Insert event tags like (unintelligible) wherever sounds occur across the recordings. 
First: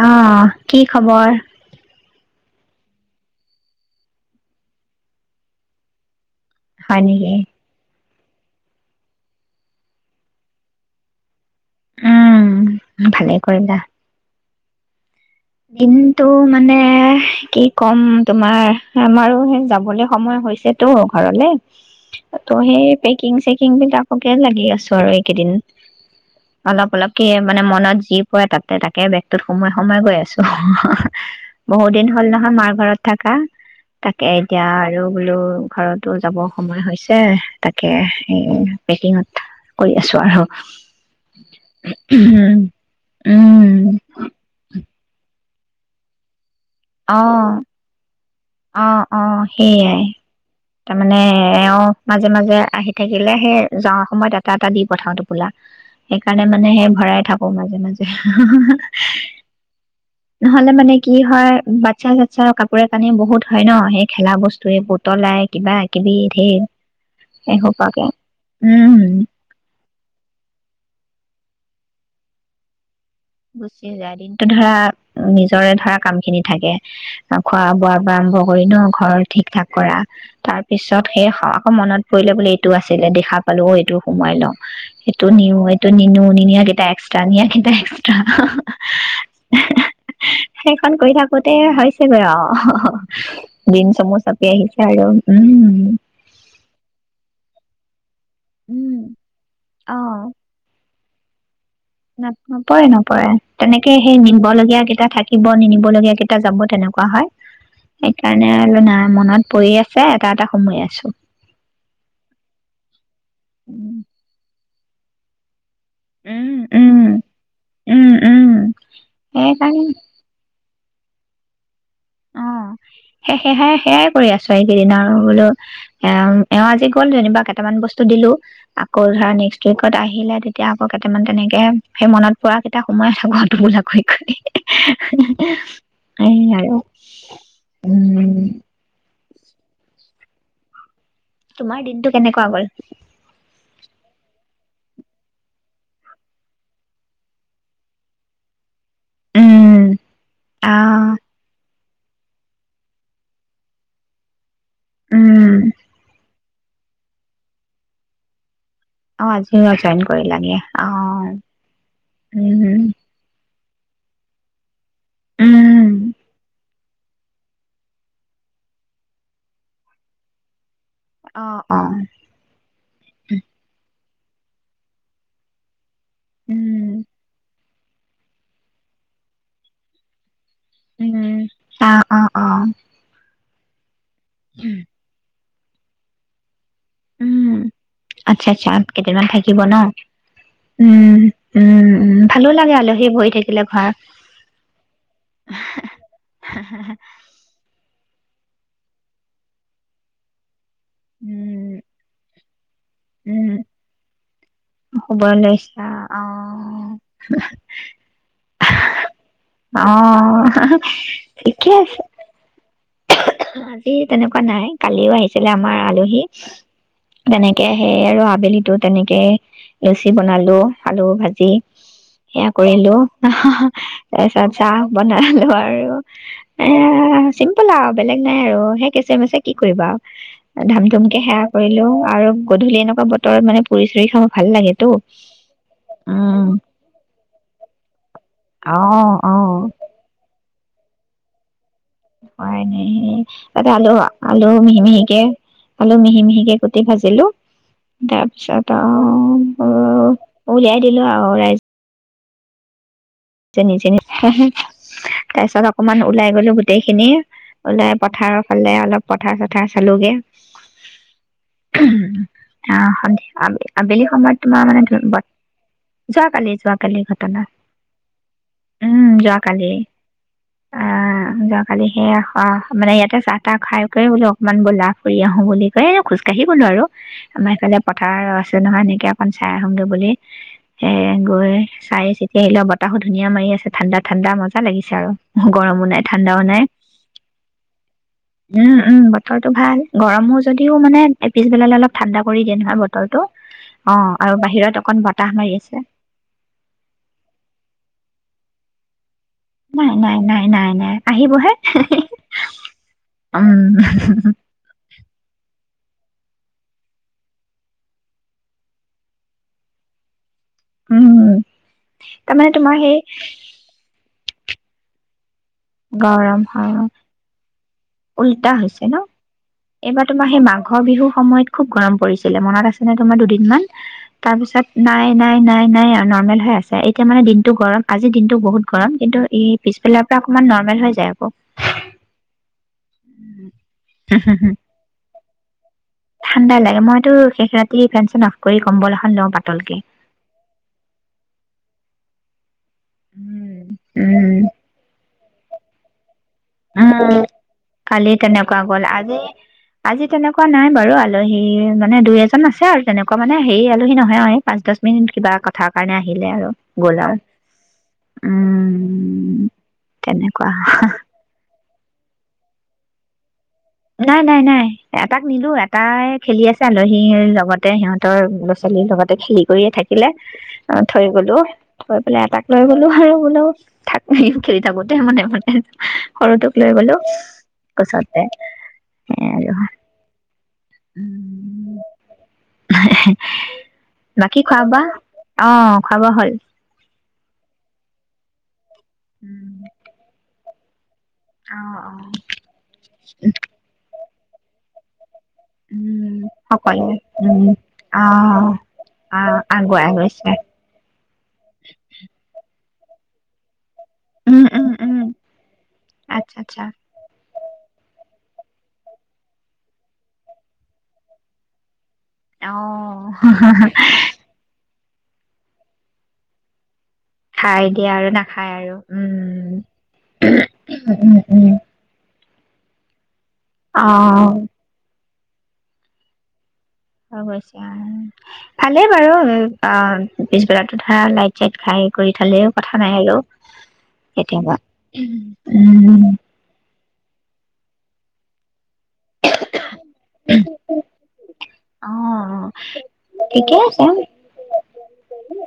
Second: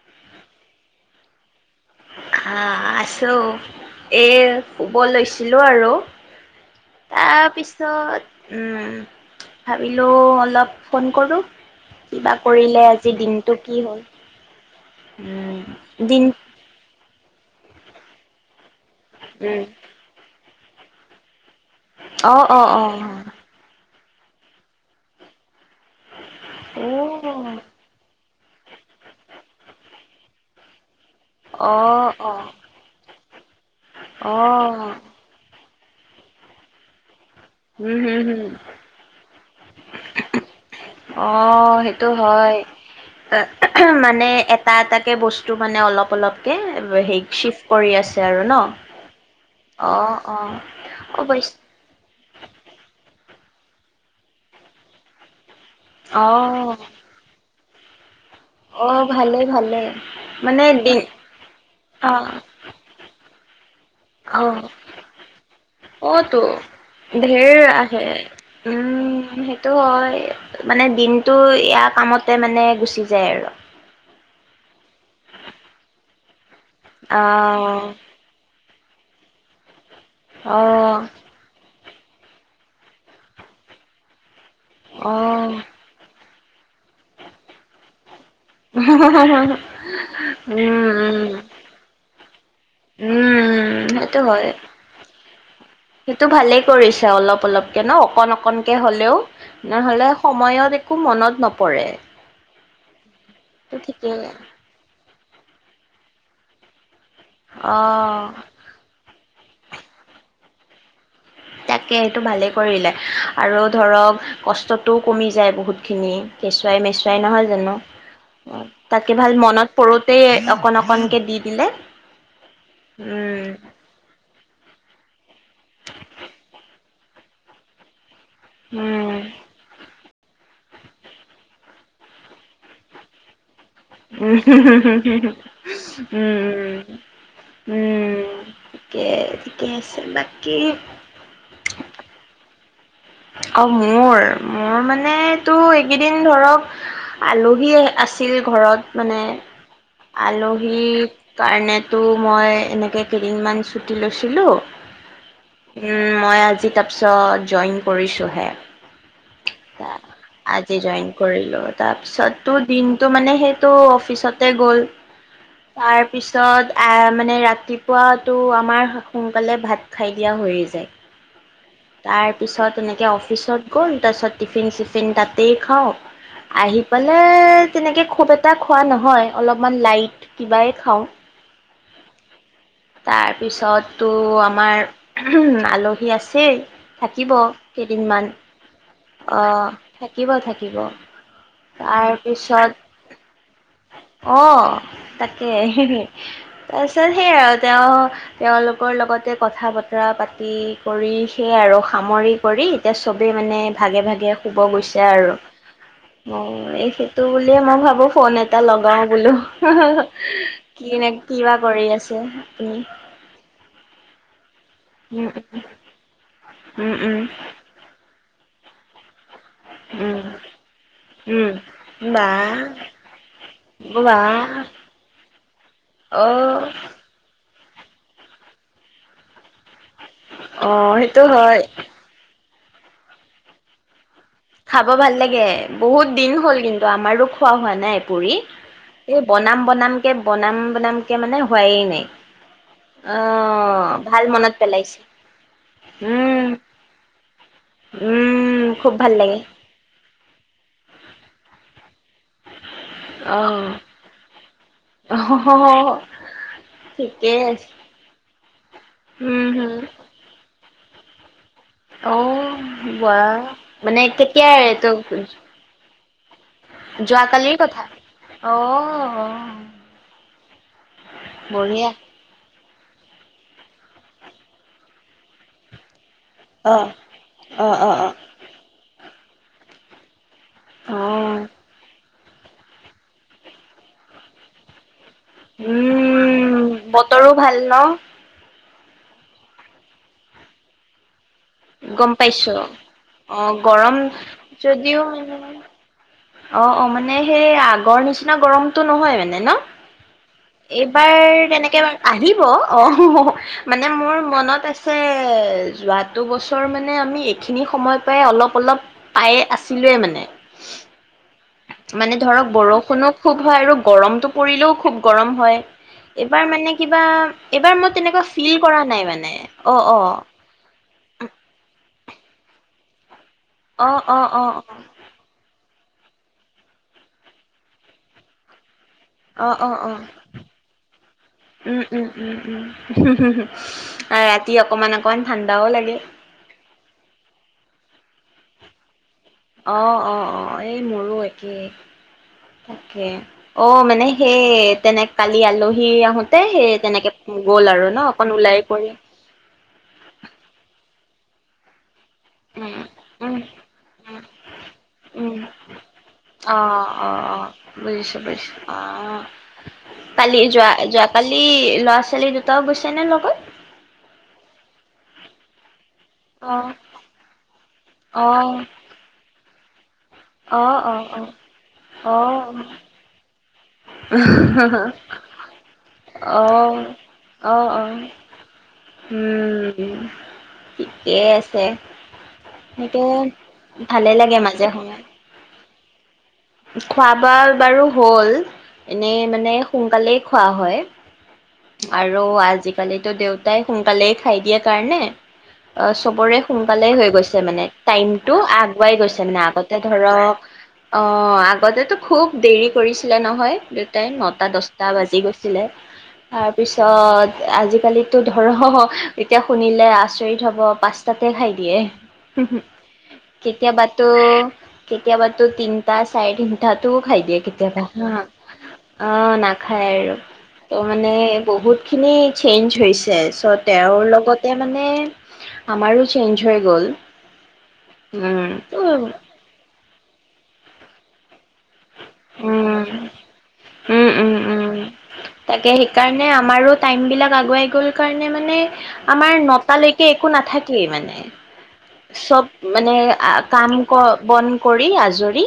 আহ কি খবৰ হা আছো এ শুব লৈছিলো আৰু হয় নেকি তাৰ পিছত ভাবিলোঁ অলপ ফোন কৰোঁ কিবা উম কৰিলে আজি দিনটো কি হ'ল উম কিন্তু দিন মানে কি ক'ম তোমাৰ আমাৰো সে উম যাবলৈ সময় হৈছে সেইটো ঘৰলে অ ত অ সেই অ পেকিং চেকিং বিলাক সকে লাগি আছো আৰু এইকেইদিন অলপ অলপ কি মানে মনত যি পৰে তাতে তাকে ব তত সোম সোমই গৈ আছো অ অ অ বহুত দিন হ'ল অ নহয় মাৰ ঘৰত থাকা তাকে অ এতিয়া আৰু বোলো ঘৰতো যাবৰ সময় হৈছে তাকে উম হম এই হম পেকিঙত কৰি আছো আৰু অ সেইটো হয় উ উম টো মানে অলপ অলপ কি সেই অ চিফ্ট কৰি আছে আৰু ন অ অ অ সেইয়াই অ তাৰমানে অৱশ্যে এওঁ মাজে মাজে আহি থাকিলে সেই যাৱা সময়ত এটা এটা দি পঠাও টোপোলা সেইকাৰণে মানে অ সেই ভৰাই থাকো মানে যেনে যে হা হা হি অ' ভালে ভালে নহলে মানে কি হয় বাচ্ছা অ' চাচ্ছা কাপোৰে কানি বহুত হয় ন সেই খেলা অ বস্তুৱে পুতলাই কিবা কিবি অতো ধেৰ ধেৰ এসোপাকে আহে উম সেইটো হয় মানে দিনটো ইয়া কামত তে মানে গুচি যায় আৰু। গুচি যায় দিনটো ধৰা নিজৰে ধৰা কাম খিনি থাকে খোৱা অ' বোৱাৰ পৰা আৰম্ভ কৰি ন ঘৰ ঠিক, ঠাক কৰা। তাৰ অ' পিছত সেই আকৌ মনত কৰিলে বোলে এইটো আছিলে দেখা পালো অ' এইটো সোমাই লম। এইটো অ' নিওঁ এইটো নিনিওঁ নিয়া কেইটা এক্সট্ৰা নিয়া কেইটা এক। উম, সেইখন কৰি উম, থাকোঁতে হৈছেগৈ আও। অ' উম, দিন সেইটো চমু হয়। চাপি আহিছে আৰু। উম। কেনও অকণ অকণকে উম হ'লেও অ নহ'লে সময়ত একো মনত নপৰে ন নপৰে নপৰে ত' তেনেকৈ সেই ঠিকেই নিবলগীয়া কেইটা থাকে। নিব নিনিব লগীয়া কেইটা যাব তেনেকুৱা হয় হয় অ'। সেইকাৰণে আৰু মনত! পৰি আছে এটা, এটা সোমোৱাই আছো। তাকে এইটো ভালে কৰিলে আৰু ধৰক কষ্ট ও কমি যায় বহুত। উম কেঁচুৱাই, উম মেচুৱাই নহয় জানো উম উম তাকে ভাল মনত সেইকাৰণে পৰোঁতেই অকণ অকণকে দি দিলে অঁ সেই উম সেহাই সেয়াই কৰি আছোঁ চাৰি কেইদিন আৰু বোলোঁ এ এওঁ আজি গ'ল যেনিবা কেইটামান বস্তু দিলোঁ আকৌ উম ধৰা নেক্স উইকত আহ আহিলে তেতিয়া আকৌ কেইটামান তেনেকৈ সেই মনত পৰা কেইটা সোমোই সোমাই আছে ধুলাকৈ উম কণি আই উম আইও উম কেৰ ঠিকে আছে বাকী তোমাৰ দিনটো কেনেকুৱা গ'ল অঁ মোৰ মোৰ মান টো এইকেইদিন ধৰক আলহী আছিল ঘৰত। মানে উম আলহীৰ আহ কাৰণে তো মই এনেকৈ কেইদিনমান ছুটি লৈছিলোঁ। উম উম মই আজি তিতাপ চ জইন কৰিছোঁহে। অ আজি জইন তাৰ কৰিলাগে আজি অ জইন কৰিলো তাৰ পিছততো উম দিনটো মানে সেই ত' অফিচতে গ'ল উম তাৰ পিছত মানে ৰাতিপুৱাতো আমাৰ সোনকালে ভাত খাই দিয়া হৈয়ে যায় অ', অ', তাৰ পিছত এনেকে অফিচত গ'ল তাৰপিছত টিফিন চিফিন তাতেই খাওঁ আহি উম, পেলাই তেনেকে খুব এটা খোৱা নহয় অলপমান লাইট কিবাই খাওঁ উম, অ', অ', অ', তাৰ পিছত ত' আমাৰ আলহী আছেই থাকিব উম, কেইদিনমান আচ্ছা, আচ্ছা, কেইদিনমান অ থাকিব ন? থাকিব থাকিব উম, উম, উম, ভালো তাৰপিছত লাগে আলহী বহি থাকিলে ঘৰ অ তাকে তাৰপিছত সেইয়া আৰু তেওঁ তেওঁলোকৰ লগতে কথা বতৰা পাতি কৰি উম, সামৰি কৰি এতিয়া চবেই উম, মানে ভাগে ভাগে শুব গৈছে শুব আৰু লৈছা এই অ'। সেইটো বুলিয়ে মই ভাবো ফোন এটা লগাও বোলো অ', কি কিবা কৰি আছে আপুনি এহো এহো এ এ তেনেকোৱা নাই কালিও উম, আহিছিলে আমাৰ আলহী উম, উম, তেনেকে আহে আৰু বেলিটো তেনেকে লুচি উম, বনালোঁ, আলু উম, ভাজি বা সেয়া কৰিলোঁ বা তাৰপিছত চাহ বনালোঁ আৰু এ অ', চিম (unintelligible) বেলেগ নাই আৰু সেই কেচুৱাই মেচুৱাই কি কৰিবা আৰু। ধাম অ', ধুমকে সেইটো সেৱা হয়। কৰিলোঁ আৰু গধূলি এনেকুৱা বতৰত মানে পুৰি চুৰি খা খাব ভাল লাগে বহুত দিন হ'ল কিন্তু আমাৰো খোৱা হোৱা নাই পুৰি। (unintelligible) অ' বনাম বনাম কে বনাম বনামকে মানে হোৱাই নাই। খোৱায়ে নাই সেই, অহ আলু ভাল আলু মনত মিহি পেলাইছে মিহিকে আলু মিহি উম। মিহিকে কুটি ভাজিলোঁ। তাৰ উম পিছত খুব ভাল লাগে অ অ উলিয়াই দিলোঁ আৰু ৰাইজ (unintelligible) অহ তাৰ পিছত অহ। অকমান ওলাই গলো গোটেই খিনি, ঠিকেই আছে ওলাই পথাৰৰ ফালে অলপ উম পথাৰ-চথাৰ হম চালোগে। অ অ', ৱা। মানে সন্ধিয়-আবে-আবেলি সময়ত কেতিয়াৰ তোমাৰ মানে এইটো (unintelligible) যোৱাকালি-যোৱাকালিৰ ঘটনা। যোৱাকালিৰ কথা অ। উম, যোৱাকালি আ, যোৱাকালি বঢ়িয়া সেয়া সত অ', মানে ইয়াতে চাহ-তাহ খাই কৰি, বোলো অকনমান বলা ফুৰি আহো বুলি কয় খোজ কাঢ়িবলৈ অ আৰু, আমাৰ অ এইফালে অ অ। পথাৰ আছে নহয় এনেকে খন চাই আহুঙে বুলি। অ সেয়ে গৈ চাই চিত সেই লগত বতাহো ধূনীয়া মাৰি আছে, ঠাণ্ডা-ঠাণ্ডা মজা লাগিছে আৰু। গৰমো নাই ঠাণ্ডাও নাই উম, বতৰো ভাল ন? উম, উম, বতৰটো ভাল, গৰমো যদিও মানে এই পিছবেলালৈ অলপ গম ঠাণ্ডা কৰি পাইছো দিয়ে নহয় বতৰ টো, অ', আৰু বাহিৰত যদিও অকণ মানে বতাহ মাৰি আছে। অ', অ', মানে সেই আগৰ নিচিনা গৰমতটো নহয় মানে। ন, নাই নাই নাই নাই নাই এইবাৰ আহিবহে তেনেকে আহিব অ', উম মানে মোৰ মনত আছে যোৱাটো বছৰ মানে আমি এইখিনি সময় পাই অলপ-অলপ পায়ে আছিলোয়ে মানে। উম। মানে ধৰক তাৰমানে তোমাৰ সেই বৰষুণো খুব হয়, আৰু গৰমতটো পৰিলেও খুব গৰম হয়। এইবাৰ মানে কিবা, এইবাৰ ম উলটা হৈছে ন, অ এইবাৰ তোমাৰ সেই মাঘৰ বিহুৰ সময়ত খুব গৰম পৰিছিলে, মনত আছেনে তোমাৰ দুদিন মান, অ অ অ অ তাৰপিছত নাই, নাই, নাই, নাই, আক নৰ্মেল হৈ আছে, এতিয়া মানে দিনটো গৰম আজি দিনটো বহুত গৰম, কিন্তু এই অ অ অ পিছবেলাৰ পৰা অকনমান নৰ্মেল হৈ যায় আকৌ। উম, উম, (unintelligible) ৰাতি অকমান-অকমান ঠাণ্ডাও লাগ ঠাণ্ডা লাগে, মইতো শেষ ৰাত তি ফেন-চেন অফ কৰি কম্বল এখন লঁও অ', অ', অ', এই মোৰো এক কেই। তাকে, অ', উম মানে সেই তেনেক কালি আলহী আহোত উম, কালি ওলাই তেনেকুৱা গ'ল কৰি আজি-আজি তেনেকুৱা নাই বাৰু, আজ (unintelligible) মানে দুই এজন আছে উম, আৰু তেনেকুৱা মানে উম, হেৰি আলহী উম, নহয় অ পাঁচ দহ মিনিট কিবা উম। কথাৰ কাৰণে আহিলে আৰু অ', গ'ল আৰু অ', অ'। বুজিছোঁ বুজিছোঁ অ'। উম কালি তেনেকুৱা যোৱা যোৱাকালি ল'ৰা ছোৱালী দুটাও গৈছে নে লগত নাই নাই নাই এটাক নিলো তাই খেলি আছে অ', আলহীৰ লগতে সিহঁতৰ ল'ৰা অ', ছোৱালীৰ লগতে খেলি কৰিয়ে থাকে থিলে অ থৈ গলো থৈ পেলাই এটাক অ'। লৈ গলো আৰু বোলও থাক খেলি থাকোতে মানে মানে সৰুটোক লৈ অ', গলো অ', অ'। গছতে সেই আৰু উম ঠিকেই আছে সেইকে ভালেই লাগে বাকী খোৱা মাজে বোৱা সময়ে অ খাব হ'ল খোৱা ৱোবা বাৰু হল এনেই মানে সোনকালে খোৱা হয় অ অ আৰু আজিকালিতো দেউতাই সোনকালেই খাই দিয়াৰ কাৰণে অ উম চবৰে সকলোৱে সোনকালেই হৈ গৈছে উম মানে অ টাইমতটো আগুৱাই অ গৈছে মানে আগতে আগুৱাই গৈছে ধৰক অ আগতে খুব দেৰি কৰিছিলে নহয় উম নটা উম দছটা উম বাজি গৈছিলে আচ্ছা আচ্ছা তাৰপিছত আজিকালি এইটো ধৰ এতিয়া শুনিলে আচৰিত হব পাচঁটাতে খাই দিয়ে অ কেতিয়াবাতো কেতিয়াবা তো তিনিটা চাৰে তিনিটাত তটো খাই দিয়ে কেতিয়াবা আৰু হা নাখায় আৰু অ উম নাখায় আ উম মানে উম উম বহুত খিনি চেঞ্জ হৈছে ছ' অ তেওঁৰ লগতে মানে আমাৰো চেঞ্জ হৈ গ'ল অৱশ্য উম ভালেই উম বাৰু অ পিছবেলাতো ধা লাইট চাইট খাই এ কৰি থালেও কথা নাই আৰু উম উম কেতিয়াবা উম উম টাইমবিলাক আগুৱাই গ'ল কাৰণে মানে আমাৰ নটালৈকে একো নাথাকেই মানে অ চব মানে ঠিকে কাম আছে ক বন কৰি আজৰি কৰি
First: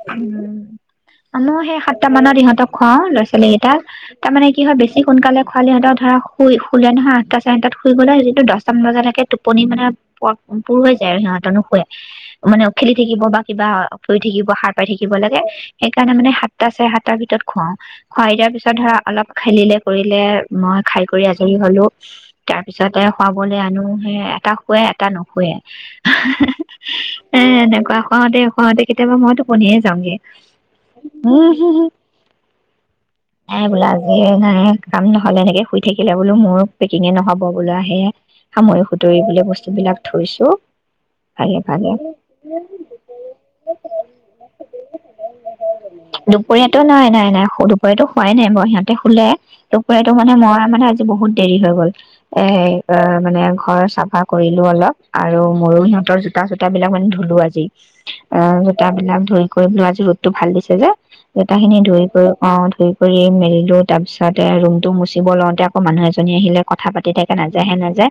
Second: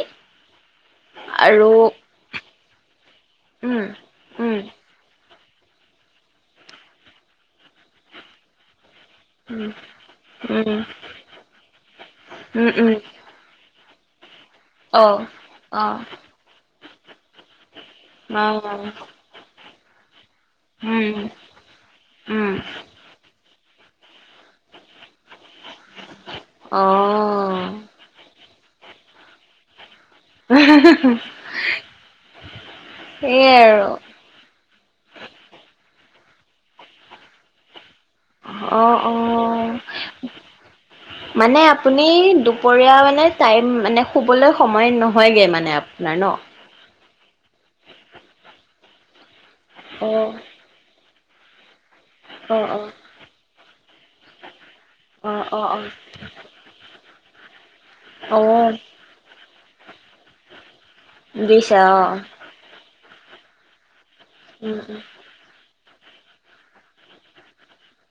আনো সেই সাতটা মানত সিহতক খোৱাও লৰা ছো লী কেইটা উম তাৰ মানে উম কি হয় বেছি সোনকালে খলীহতে ধৰা শুই শুলে নহয় আঠ টা চাৰে আঠটাত শুই গলে হিহতে দহটামান বজাতে টোপনি উম মানে প পুৰ হৈ যায় আৰু সিহতৰ নুশুৱে মানে উম খেলি থাকিব বা কিবা শুই থাকিব হা পাই থাকিব লাগে সেইকাৰণে মানে সাতটা চাৰে সাত তাৰ ভিতৰত খোৱাও খোৱাই দিয়াৰ পিছত ধৰা অলপ খেলিলে কৰিলে মই খাই কৰি আজৰি হলো তাৰ পিছতে শুৱাবলৈ আনো সেয়াই তাক শোৱাই টা নুশুৱে এ এনেকুৱা কওঁতে শুৱাও তেখেতে মোক মই তোক টুপনিয়ে যাওঁগে উম হু হু সেইয়াই আৰু এইবিলাক কাম নহ'লে এনেকে শুই থাকিলে বোলো মোৰো পেকিঙে নহব বোলে আহি এ অ সামৰি অ সুতৰি থৈছো ভাগে মানে ভাগে আপুনি দুপৰীয়া মানে টাইম মানে শুবলে দুপৰীয়াতটো নাই নাই নাই দুপৰীয়াটো হোৱাই নাই সিহঁতে খুলে দুপৰীয়া অ এইটো মানে মানে আজি বহুত দেৰি হৈ গল। অ অ এই অ' মানে ঘৰে চাব চাফা কৰিলো অলপ আৰু অ অ অ মোৰো সিহঁতৰ জোতা চোতাবিলাক মানে ধুলো আজি। অ। জোতাবিলাক কৰি (unintelligible) টো ভাল দিছে যে জোতা খিনি বুজিছা অ ধুই কৰি অ' ধুই কৰি এই সেইটো তাৰপিছতে উম ৰুমটো মুচিব লওঁতে আকৌ মানুহ এজনী আহিলে কথা পাতি থাকে নাযায় হে নাযায়।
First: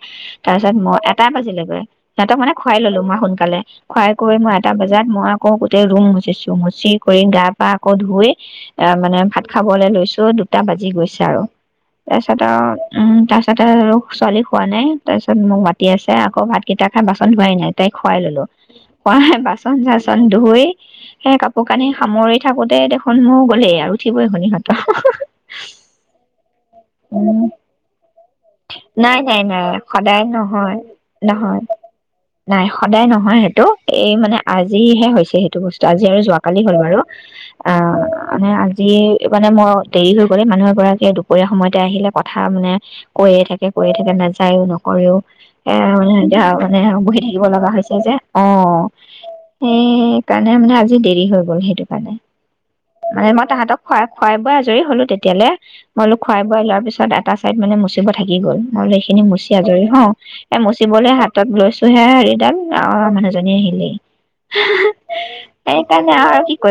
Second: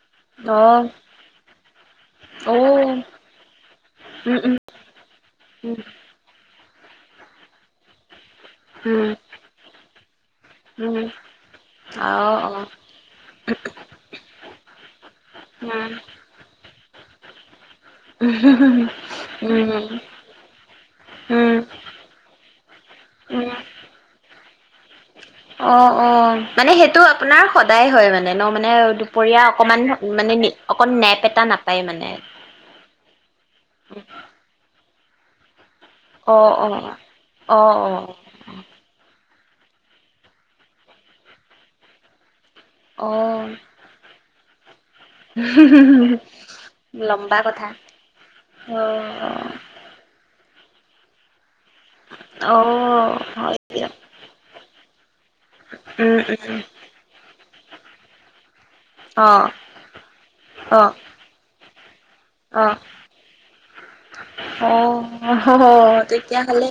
উম অ তাৰ পিছত মই এটা বাজিলগৈ সিহঁতক মানে অ উম খুৱাই ললো মই সোনকালে খুৱাই কৰি মই উম এটা বজাত মই আকৌ গোটেই চিছু মুচি কৰি গা পা আকৌ ধুই এ মানে ভাত খাবলৈ লৈছো দুটা বাজি গৈছে আৰু তাৰপিছত আৰু উ তাৰ পিছতে আৰু ছোৱালী খোৱা নাই তাৰপিছত মোক মাতি আছে আকৌ ভাত কেইটা খাই বাচন ধোৱাই নাই। তাইক খোৱাই ললো খোৱাই বাচন চাচন ধুই সেই কাপোৰ কানি সামৰি থাকোতে দেখোন মোৰ গ'লেই আৰু উঠিব (unintelligible) অ' অ'। মানে সেইটো আপোনাৰ সদায় হয় মানে ন মানে নাই নাই দুপৰীয়া নাই অকমান সদায় মানে নহয় অকণ (unintelligible) এটা নহয় নাপায় মানে। নাই সদায় নহয় সেইটো এই মানে আজিহে হৈছে সেইটো বস্তু আজি আৰু অ', যোৱাকালি হ'ল অ', বাৰু অ' মানে আজি এই মানে মই দেৰি হৈ গ'ল এই মানুহ এগৰাকীয়ে দুপৰীয়া সময়ত আহিলে কথা কথা মানে অ', কৈয়ে অ', থাকে কয়ে থাকে নাজ যায়ে কৰিও এ মানে এতিয়া মানে বহি লম্বা থাকিব কথা লগা হৈছে যে অ' অ', সেই কাৰণ (unintelligible) মানে আজি দেৰি হৈ গ'ল। সেইটো কাৰণে অ', মানে মই হয় তাহাঁতক দিয়ক খোৱাই খোৱাই বোৱাই আজৰি হ'লো। তেতিয়ালে মইবোলো উম, খুৱাই উম, বোৱাই লোৱাৰ পিছত এটা চাইড মানে মচিব থাকি গ'ল। মই বোলো এইখিনি অ', মুচি আজৰি হওঁ, এ অ', মচিবলে হাতত লৈছো হে হেৰিডাল, অ', মানুহজনী আহিলেই। অ অহহ, তেতিয়াহলে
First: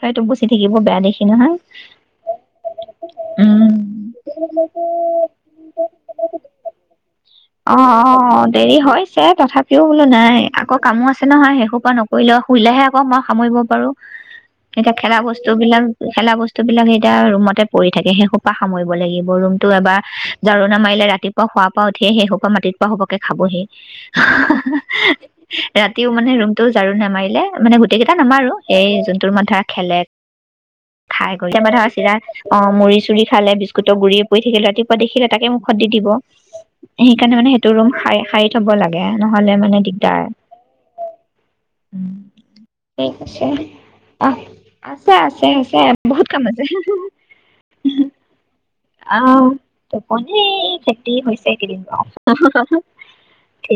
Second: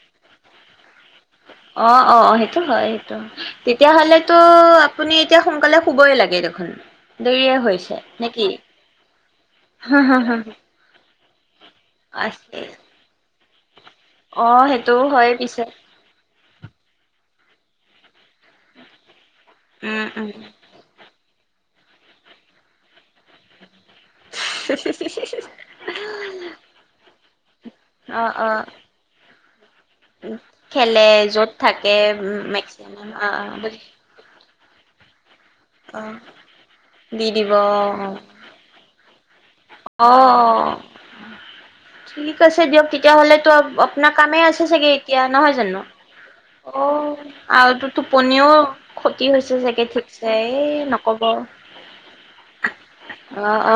সেইটো মুচি থাকিব বেয়া দেখে অ অ, সেইটো হয়, সেইটো। তেতিয়াহলেতো আপুনি এতিয়া সোনকালে শুবই লাগে দেখোন। দেৰিয়ে অ হৈছে অ, নেকি? দেৰি হৈছে তথাপিও বোলো নাই। আকৌ কামো আছে নহয়, সেইসোপা নকৰিলেও, আছে শুলেহে আকৌ মই সামৰিব পাৰোঁ। অ এতিয়া সেইটোও খেলা হয় বস্তু পিছে বিলাক, খেলা বস্তু স্তুবিলাক এতিয়া ৰুমতে পৰি থাকে, সেই সোপা সামৰিব লাগিব। ৰুম টো এবাৰ উম উম ঝাৰু নামাৰিলে ৰাতিপুৱা শোৱাৰ উঠিয়েই সেইসোপা মাটিত পৰা সোপাকে খাবহে। হা হা হা। ৰাতিও মানে ৰুমটোও ঝাৰু নামাৰিলে, মানে গোটেই কেইটা অ অ নামাৰো। এই যোনটোৰ মান ধৰা খেলে, খেলে খাই গৈ য'ত মান ধৰা থাকে চিৰা, অ মুৰি মেক্সিমাম চুৰি অ খালে, বুজি বিস্কুটৰ গুৰি পৰি থাকিলে ৰাতি বা দেখিলে তাকে মুখত দি অ দিব। দি সেইকাৰণে মানে দিব সেইটো ৰুম সাৰি সাৰি থ'ব লাগে। নহলে মানে অ, দিগদাৰ ঠিক আছে দিয়ক। ঠিক আছে তেতিয়াহলেতো আপোনাৰ আহ কামেই আছে চাগে এতিয়া আছে নহয় জানো? আছে বহুত কাম আছে অ, আৰু টো টোপনিও ক্ষতি আহ হৈছে চাগে ঠিকছে। এই নকব। (unintelligible) ঠিকে (unintelligible) অ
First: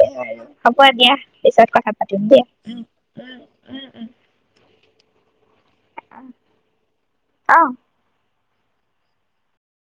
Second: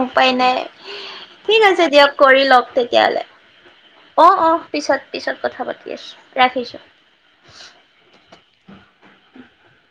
উপাই নাই আৰু। হ'ব দিয়া ঠিক পিছত আছে কথা দিয়ক পাতিম কৰি দিয়া। লওক উ তেতিয়াহ'লে উ উ। অ অ। পিছত, পিছত কথা ৰাখিছো। আহ।